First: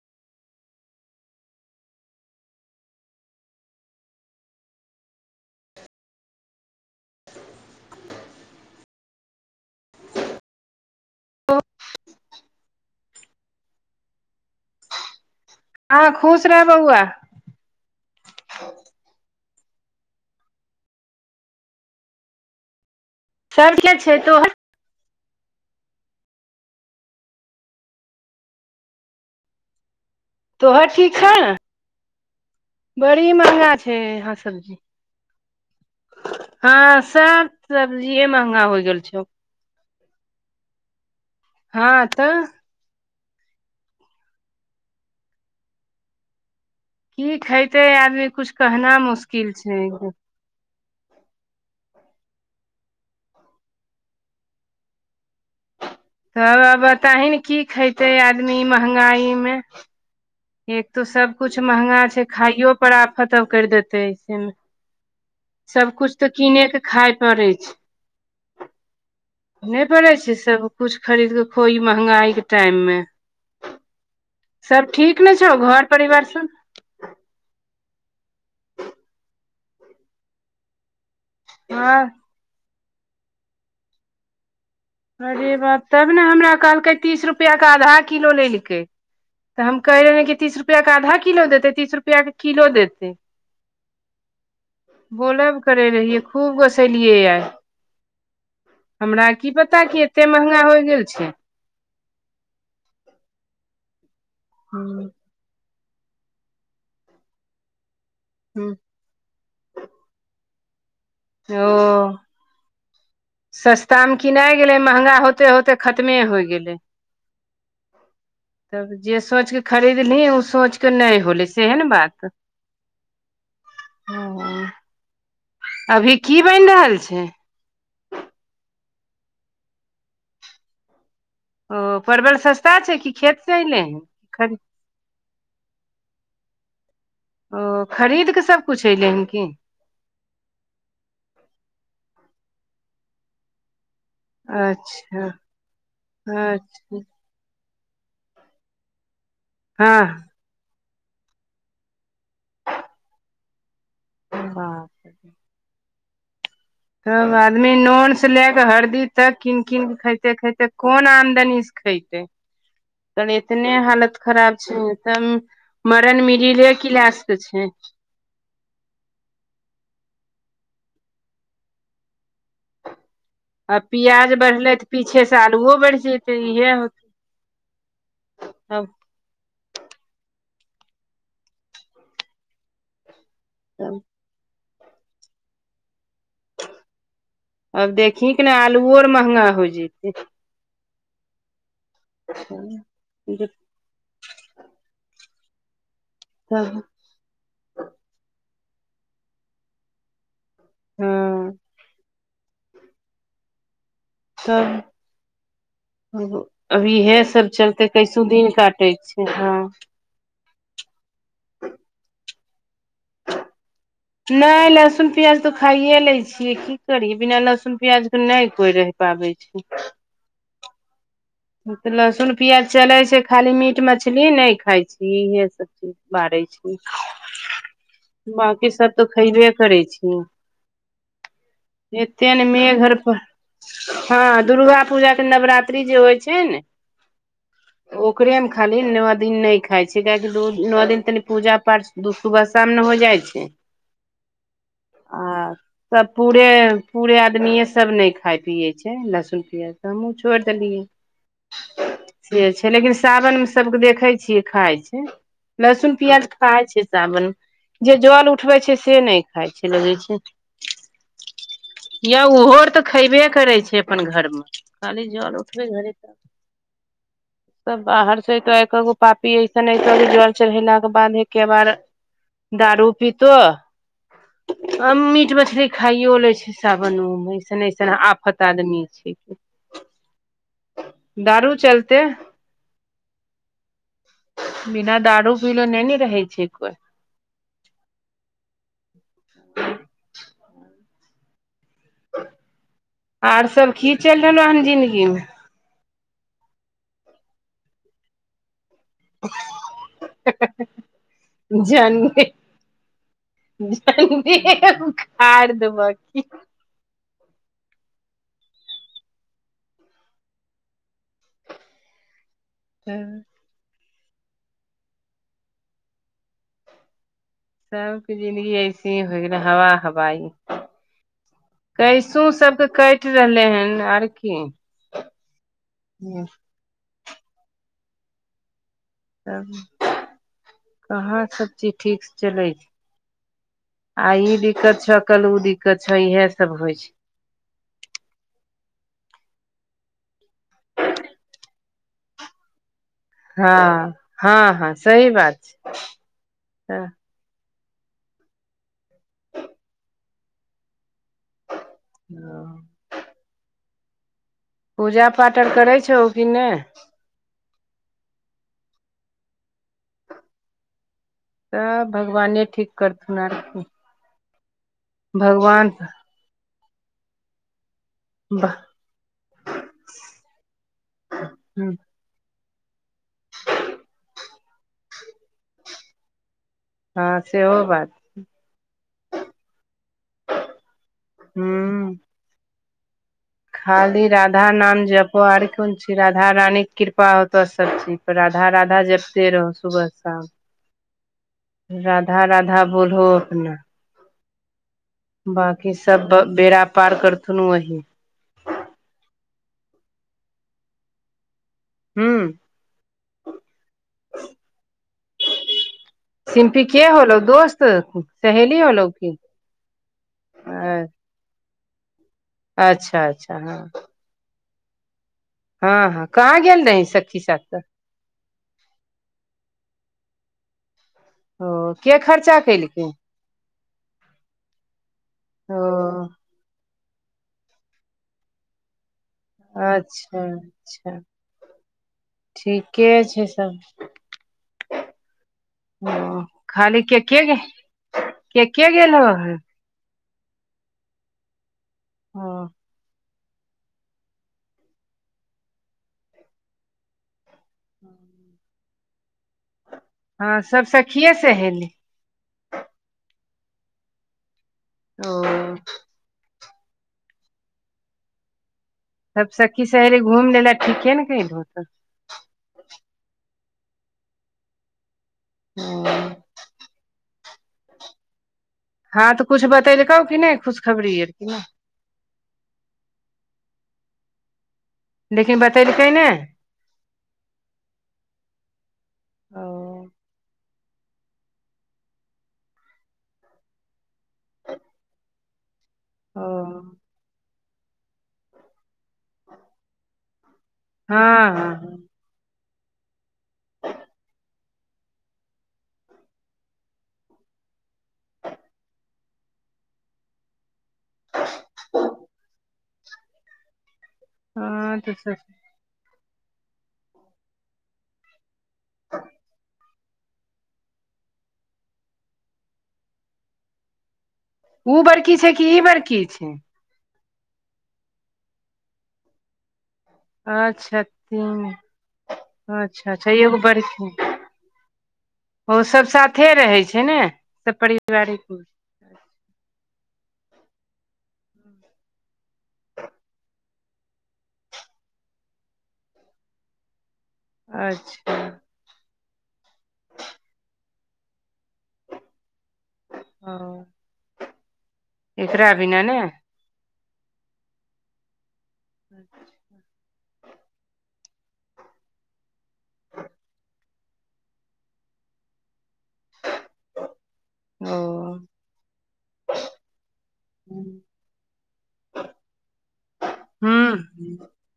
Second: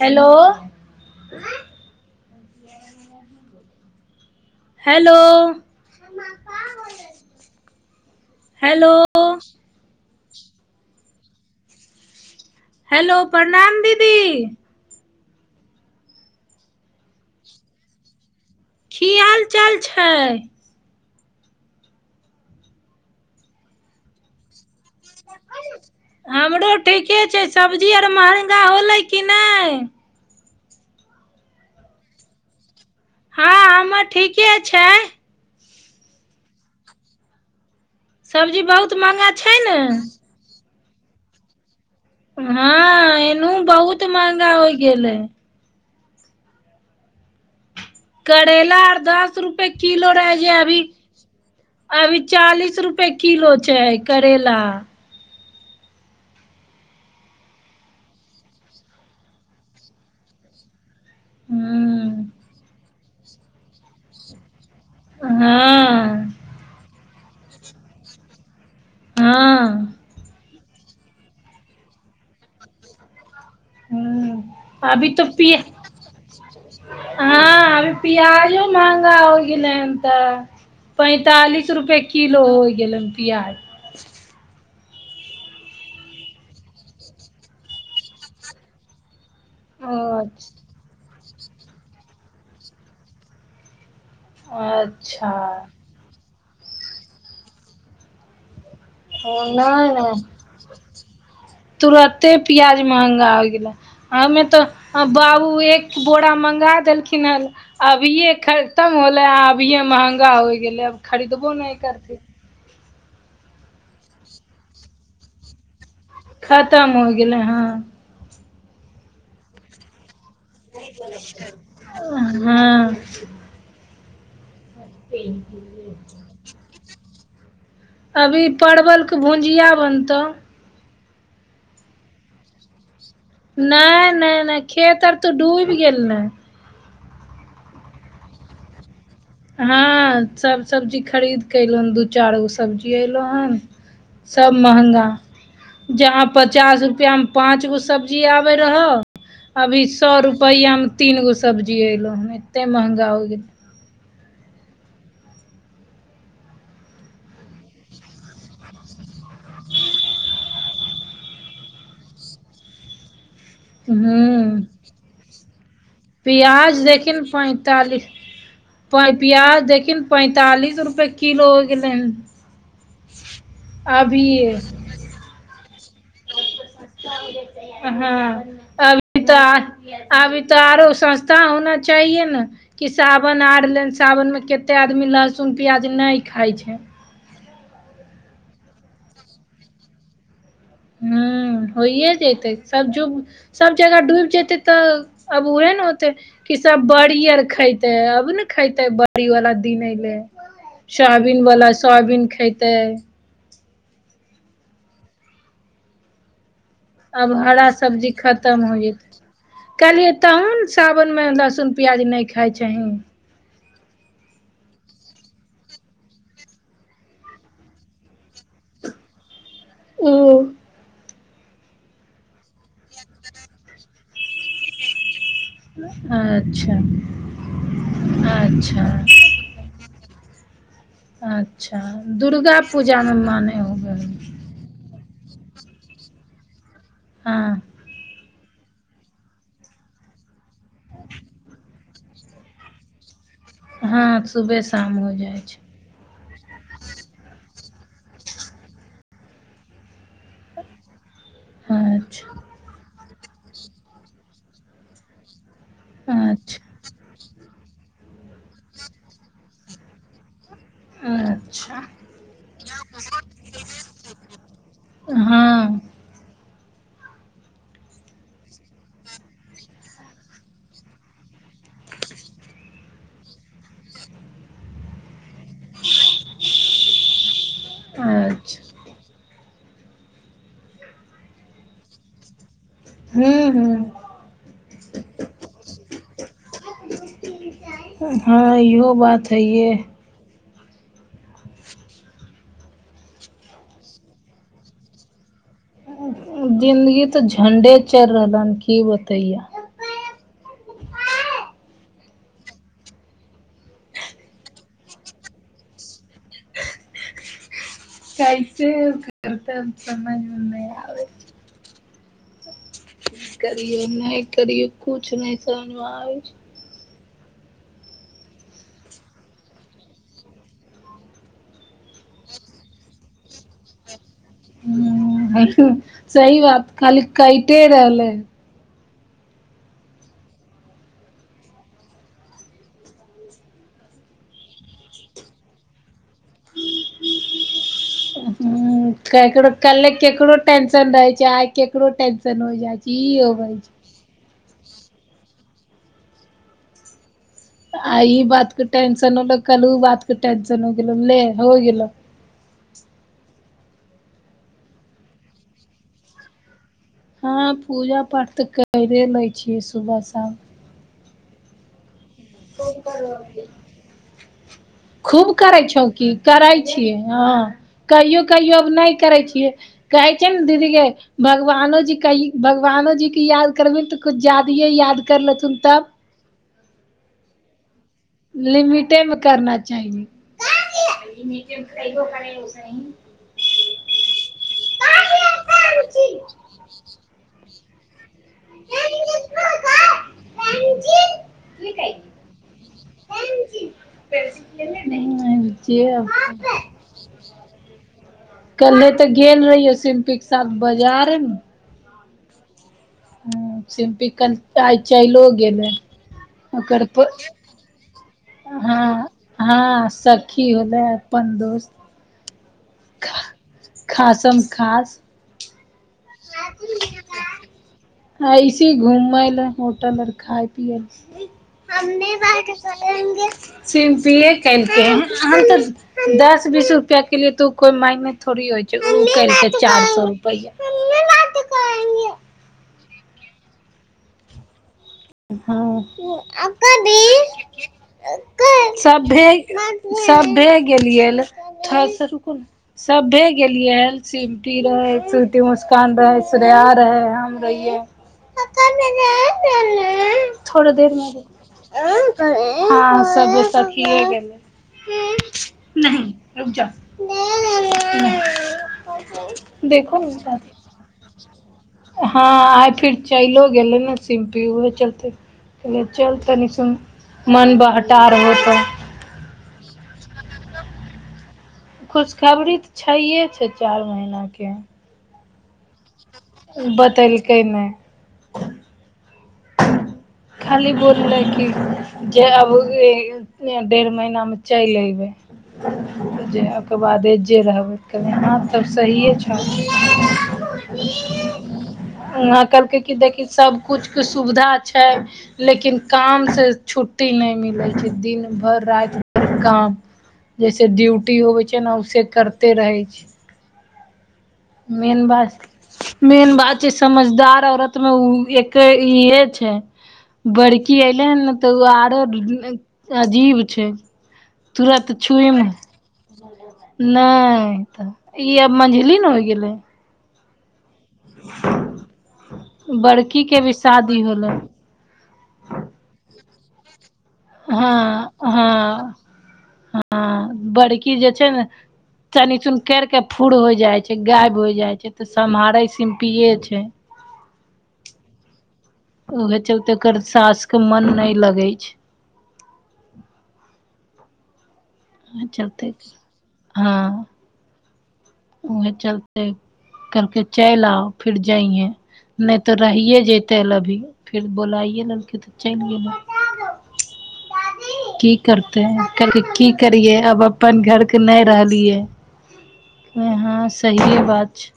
Hello. Hello, hello. Hello. Hello, प्रणाम दीदी। हँ खुश रह बौआ। की हाल चाल छै। [unintelligible] छै तों। हमरो ठीके छै, सब्जी आर महँगा होलै कि नै! तोहर ठीक है ने, बड़ी हँ महंगा छै हमर यहाँ ठीके सब्जी। छै हँ सब सब्जिए सब्जी महंगा होइ बहुत गेल छौ। महंगा छै ने हँ तऽ हँ एनू बहुत महंगा होई गेलै। की खैतै आदमी कुछ करैला कहना आर दस मुश्किल रुपए छै एकदम। किलो रहै जे अभी अभी चालीस रुपये किलो छै करैेला। तब बताही न की खेते आदमी महंगाई मे। एक तो सब-कुछ महंगा छै, हूँ खाइयो पर आफत अब कर देते ऐसे मे। हँ। सब कुछ तऽ कीने के खाइ पड़ै छै। नै हँ पड़ै छै सब कुछ खरीद के खो ई महंगाइ के टाइम मे। हूॅं सब अभी ठीक तऽ ने छौ घर परिवार सब हँअ अभी पियाजो महंगा होइ गेलै हन तऽ। पैंतालिस रुपए हँ किलो होइ गेलन प्याज। अरे बाप तब ने हमरा कहलकै तीस रुपया के आधा किलो लेलकै। तऽ हम कहि रहेै कि तीस अच्छा रुपया क आधा किलो देतै तीस रुपया के किलो देतै। अच्छा बोलब क रहियै खूब गुस्सैलियै आइ हमरा ओ की पता पता नहि की नहि एते महंगा होइ गेल छै। तुरते पियाज महंगा होइ गेलै हम यर त बाबू एक बोड़ा मंगा देलखिन हन अभिये खतम होले आ अभिये महंगा होइ गेलै अब। खरीदबो ओ नहि करथिन सस्ता मे किनाइ गेलै महंगा होते - होते खतमे होइ गेलै खतम हो गेलै हँ तब जे सोचि के खरीदलीही सोच केऽ नै होलय सेहे ने बात। हँ हॅं। [inaudible] अभी की बनि रहल छै? अभी परवल के भुजिया बनतौ। ओ परवल सस्ता छै कि खेत से अयले नै- नै - हन नै खेत आर त डूइब गेल ने। ओ खरीद केऽ सबकुछ अइलै हन कि? हँ सब सब्जी खरीदके अइलौ हन दू चार गो सब्जी अइलौ हन। सब महंगा अच्छा जहाँ पचास अच्छा रुपया मे पाँंच गो सब्जी आबै रहौ अभी सौ हँ रुप पैया मे तीन गो सब्जी अइलौ हन एते महंगा होइ गेल। बाप रे। तब आदमी नोन से लेए क हरदी तक कीन- कीन के खइतै - खइतै कोन आमदनी से खइतै। खराब हूॅंउ छै तब मरन मिडिले पियाज देखही न क्लास के छै पैंतालिस प- पियाज देखही न पैंतालिस रुपये किलो होइ गेलै हन। आ पियाज अभिये बढ़लै तऽ पीछे से आलुओ बढ़ि जइतै इहेए होे हँ। तब अभी त - अभी त आरो सस्ता होना चाहिए ने कि सावन आर ले तब सावन मे कते आदमी लहसुन प्याज नहि खाई छै। आब देखहिक ने आलुओ आर महंगा होइ जइतै। हूॅं होइये जैतै सब जुग सब जगह डूइब जेतै तऽ अब उहे ने होतै कि सब बड़ बड़ी आर खइतेै अबे ने खइते बड़ी बला दिन अइलै। सोयाबीन हँ बला सोयाबीन खइतै। [inaudible] अभी इहेए अब सब हरा चलते सब्जी कैसो दिन काटै छै हँ। तहुं न सावन मे लहसुन प्याज नहि खाइ छहीं। नैय लहसुन प्याज त खाइये लै छियै की करियै बिना लहसुन प्याज के नै कोई रहै पाबै छि। ऊ। तऽ लहसुन प्याज चले छै, खाली मीट मछली नै खाय छीये। सब चीज बारै छी, अच्छा बाकी अच्छा सब तऽ खैबे करै छीय। अच्छा एते ने दुर्गा मेघ अर पूजामे पर मानै होबै हइ हां। दुर्गा पूजा के नवरात्रि जे होइ छै, ने हाँ। ओकरेमे खाली नओ दिन नै खाइ छै। काहेकि दू नओ दिन तनि पूजा पाठ दू सुबह शाम ने हो जाइ छै। हाँ सुबे शाम हो जाइ आ छै। सब पूरे - पूरे आदमिये सब नै खाइ पियै छै लहसुन पियाज तऽ हमहुँ छौइड़ देलियै। छै अच्छा से छै। लेकिन सावनमे सभके देखै छियै खाइ छै। लहसुन प्याज अच्छा खाय छै, सावन में जे जल उठबै छै से नै खाय छै लगै छै। या ओहो आर तऽ खयबे करै छै अपन घरमे खाली [unintelligible] जल उठबै हँ। [unintelligible] त बाहर से एतो एकगो पापी ऐसन एऐतो जल चढ़ेलाके बाद एके बार दारू पितो। आ मीट मछली खाइयो लै छै सावनो मे, ऐसन - ऐसन आफत अच्छा आदमी छै। दारू चलते। हूँ हूँ बिना दारू पीले नै ने रहे छै कोइ। ह इहो बात हइहे। आर सब की चैल रहलौ हन जिन्दगीमे? जिन्दगी तऽ झंडे चैल रहल हन की बत झंडे। झंडे उखाड़ देब कि। कैसे [unintelligible] सममेै नै आबे [unintelligible] करिये नै करिये कुछ नै समझमे आबै छै। सबके जिन्दगी ऐसे ही होइ गेलै हवा हवाई। कैसो सबके कैट रहलेहन आर की सही बात खाली काईटे रहलै। तब कहाँ सब चीज ठीक से चलै छै। आय ई दिक्कत छ कल ओ दिक्कत छ इहे सब होइ छै। [unintelligible] ह केकरो कले केकरो टेंसन रहै छै, आइ केकरो टेंसन हो जाय छै। ई होबै हा, ह - ह सही बात छै। आ ई बात क टेंशन होलो कल उ बात क टेंशन होगेलौ ले हो गेलो। [unintelligible] पूजा पाठ अर करै छौ कि ने। हँ पूजा पाठ तऽ करे लै छियै सुबह शाम। सब भगवाने ठीक करथुन आरके। खूब करै छौ की? करै छिये ह। कहियो - कहियो नै करै छिये। कहै छै ने दीदी गे भगवानो जी कहि भगवानो जीके याद करबिन तऽ कुछ जादिये याद कर लेथुन तब? हँ सेहो बात लिमिटेमे करना चाही नहि हूँ खाली राधा नाम जपो आर कोंची, राधा रानी के कृपा होतो सबचीज राधा- राधा जपते रहो सुबह शाम राधा-राधा बोलहो अपना [unintelligible] बांकी सब ब बेड़ा पार करथुन वहीं कल्हे तऽ गेल रहियो, सिम्पी के साथ बाजार हम्म हूं सिम्पिकल आइ चैलो गेलै सिम्पी के ‌ओकर प [unintelligible] की हँ-हँ सखी होलै अपन दोस्त अच्छा-अच्छा हँ। खासम-खास हँ-हँ कहाँ गेल रही सखी साथे हाय‌इसी घुमै लय, होटल आर खाय पीए, ओ के खर्चा केलकै सिम पी ए कैल-केए हँ हमैं ओ तऽ दस बीस रुपया के लिए, उ तो कोई मायने थोड़ी होय उ करै छै चारि सौ अच्छा रुपैया। अच्छा ठीके छै सब। हँ खाली के के गे- के के गेल हन सभैय सबभे गेलियै, थोड़ा सा रुकु ओ न, सभे गेलियैल, सिंम्पी रहै, श्रुति, मुसकान रहय, श्रेया रहय, हम रहियै। हँ सब थोड़ देर मे, सखिये सहेली हां सब सखिये गेलै। ओ नहि रुक जा, तब सखी-सहेली घुम लैले ठीके ने कयलहु त हँ आए फिर चैगलो गेलै ने सिम्पी उह चलते कहलियै चल तनि सुन, मन बहटा रहो त। हँं तऽ कुछ बतैलकौ कि नहि खुशखबरीये खुशखबरी त छैहे छै चारि महिना के लेकिन बतैलकै नहि ऊं बतेलकैय नहि। ओ खाली बोललै कि जे आबु बेर डेढ़ महीना मे चलि अयबै। जेया ओ के बादे जे रहबै, कनि आंचर सहिए। अच्छा। हँ हँ उहाँ कहलकै की देखी सबकुछ के सुविधा छय। लेकिन काम से छुट्टी नहि मिलै छै, दिन भर राति काम जैसे ड्यूटी होबै छै न‍, ओहिसे करते रहै छै। हँ तऽ मेन सब बस मेन बात जे समझदार औरत मे ऊ एके इहे छै। बड़की ऐलै हन न त ओ आरो अजीब छै। उ तुरत बड़की छै, तू छुइमे कि ई बड़की छै। नहि तऽ ई आब मझली न होइ गेलै। अच्छा। हुं, अच्छा अच्छा, बड़की एगो के भी बड़की। शादी होलै ओ सब साथे रहैय छै ने। सब हँ- पारिवारिक हँ -हँ बड़की जे छै ने तनी चुमकैर के फुर्र हो जाय छै गायब हो जाय छै तऽ सम्हारे छै, पियै छै। ह [inaudible] अच्छा। ओके चलते एकर साास के मन नै लगै छै। हँ [inaudible] नै चलतै, तै दुआरे हँ उहे चलते, कहलकै चलि आउ फिर जैहें। नहि तऽ रहिए जैतै अभी, फेर बोलाइए लेलकै तऽ चलि गेलै। ओ की करबै। तैऽ कहलकै की करियै आब अपन घर के नहि रहलियै। नै हँ सहिए हूँ बात छै।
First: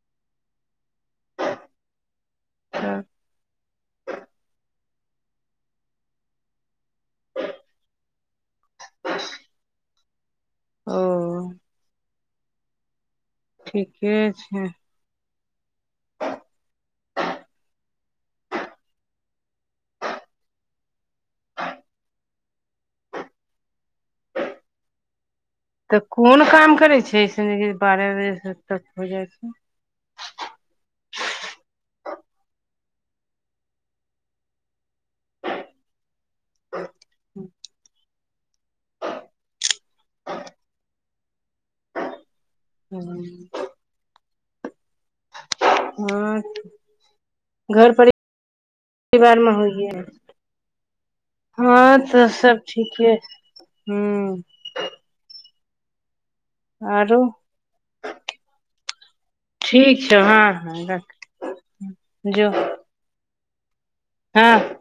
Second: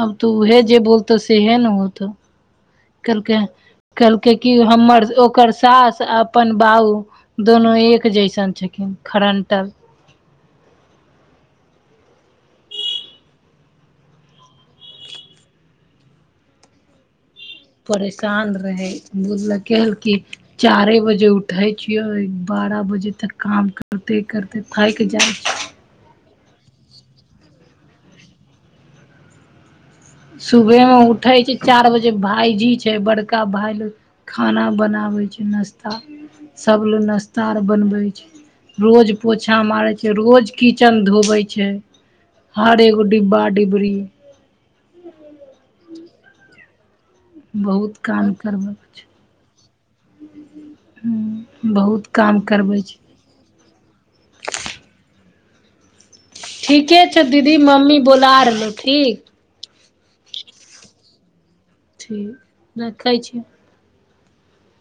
हम ते उहे जे बोलतौ सेहे न होतौ। हँ। कहलकै कहलकै की हमर ओकर सास अपन बाऊ दोनो एक जैसन छखिन, खरंटल। ओ। ठीके छै। परेशान रहै, बुझलखिन कि चारे बजे उठै छियै। बारह बजे तक काम करते करते थाकि जाइ छियै। तऽ कोन काम करै छै ऐसन जे बारह बजे तक हो जाइ छै। सुबहमे उठै छै चारि बजे भायजी छै बड़का भाय ले खाना बनाबै छै नाश्ता, सबले नाश्ता आर बनबै छै रोज पोछा मारै छै रोज किचन धोवै छै। छै, हर एगो डिब्बा डिबरी हँ, घर बहुत परि काम करबै छै परिवार में होइए है। हँ बहुत तऽ काम सब करबै ठीके छै। ठीके आरो छै दीदी मम्मी बोला रहलहु ठीक। ठीक छै हँ हँ राख ठीक, रखै छियै। हँ।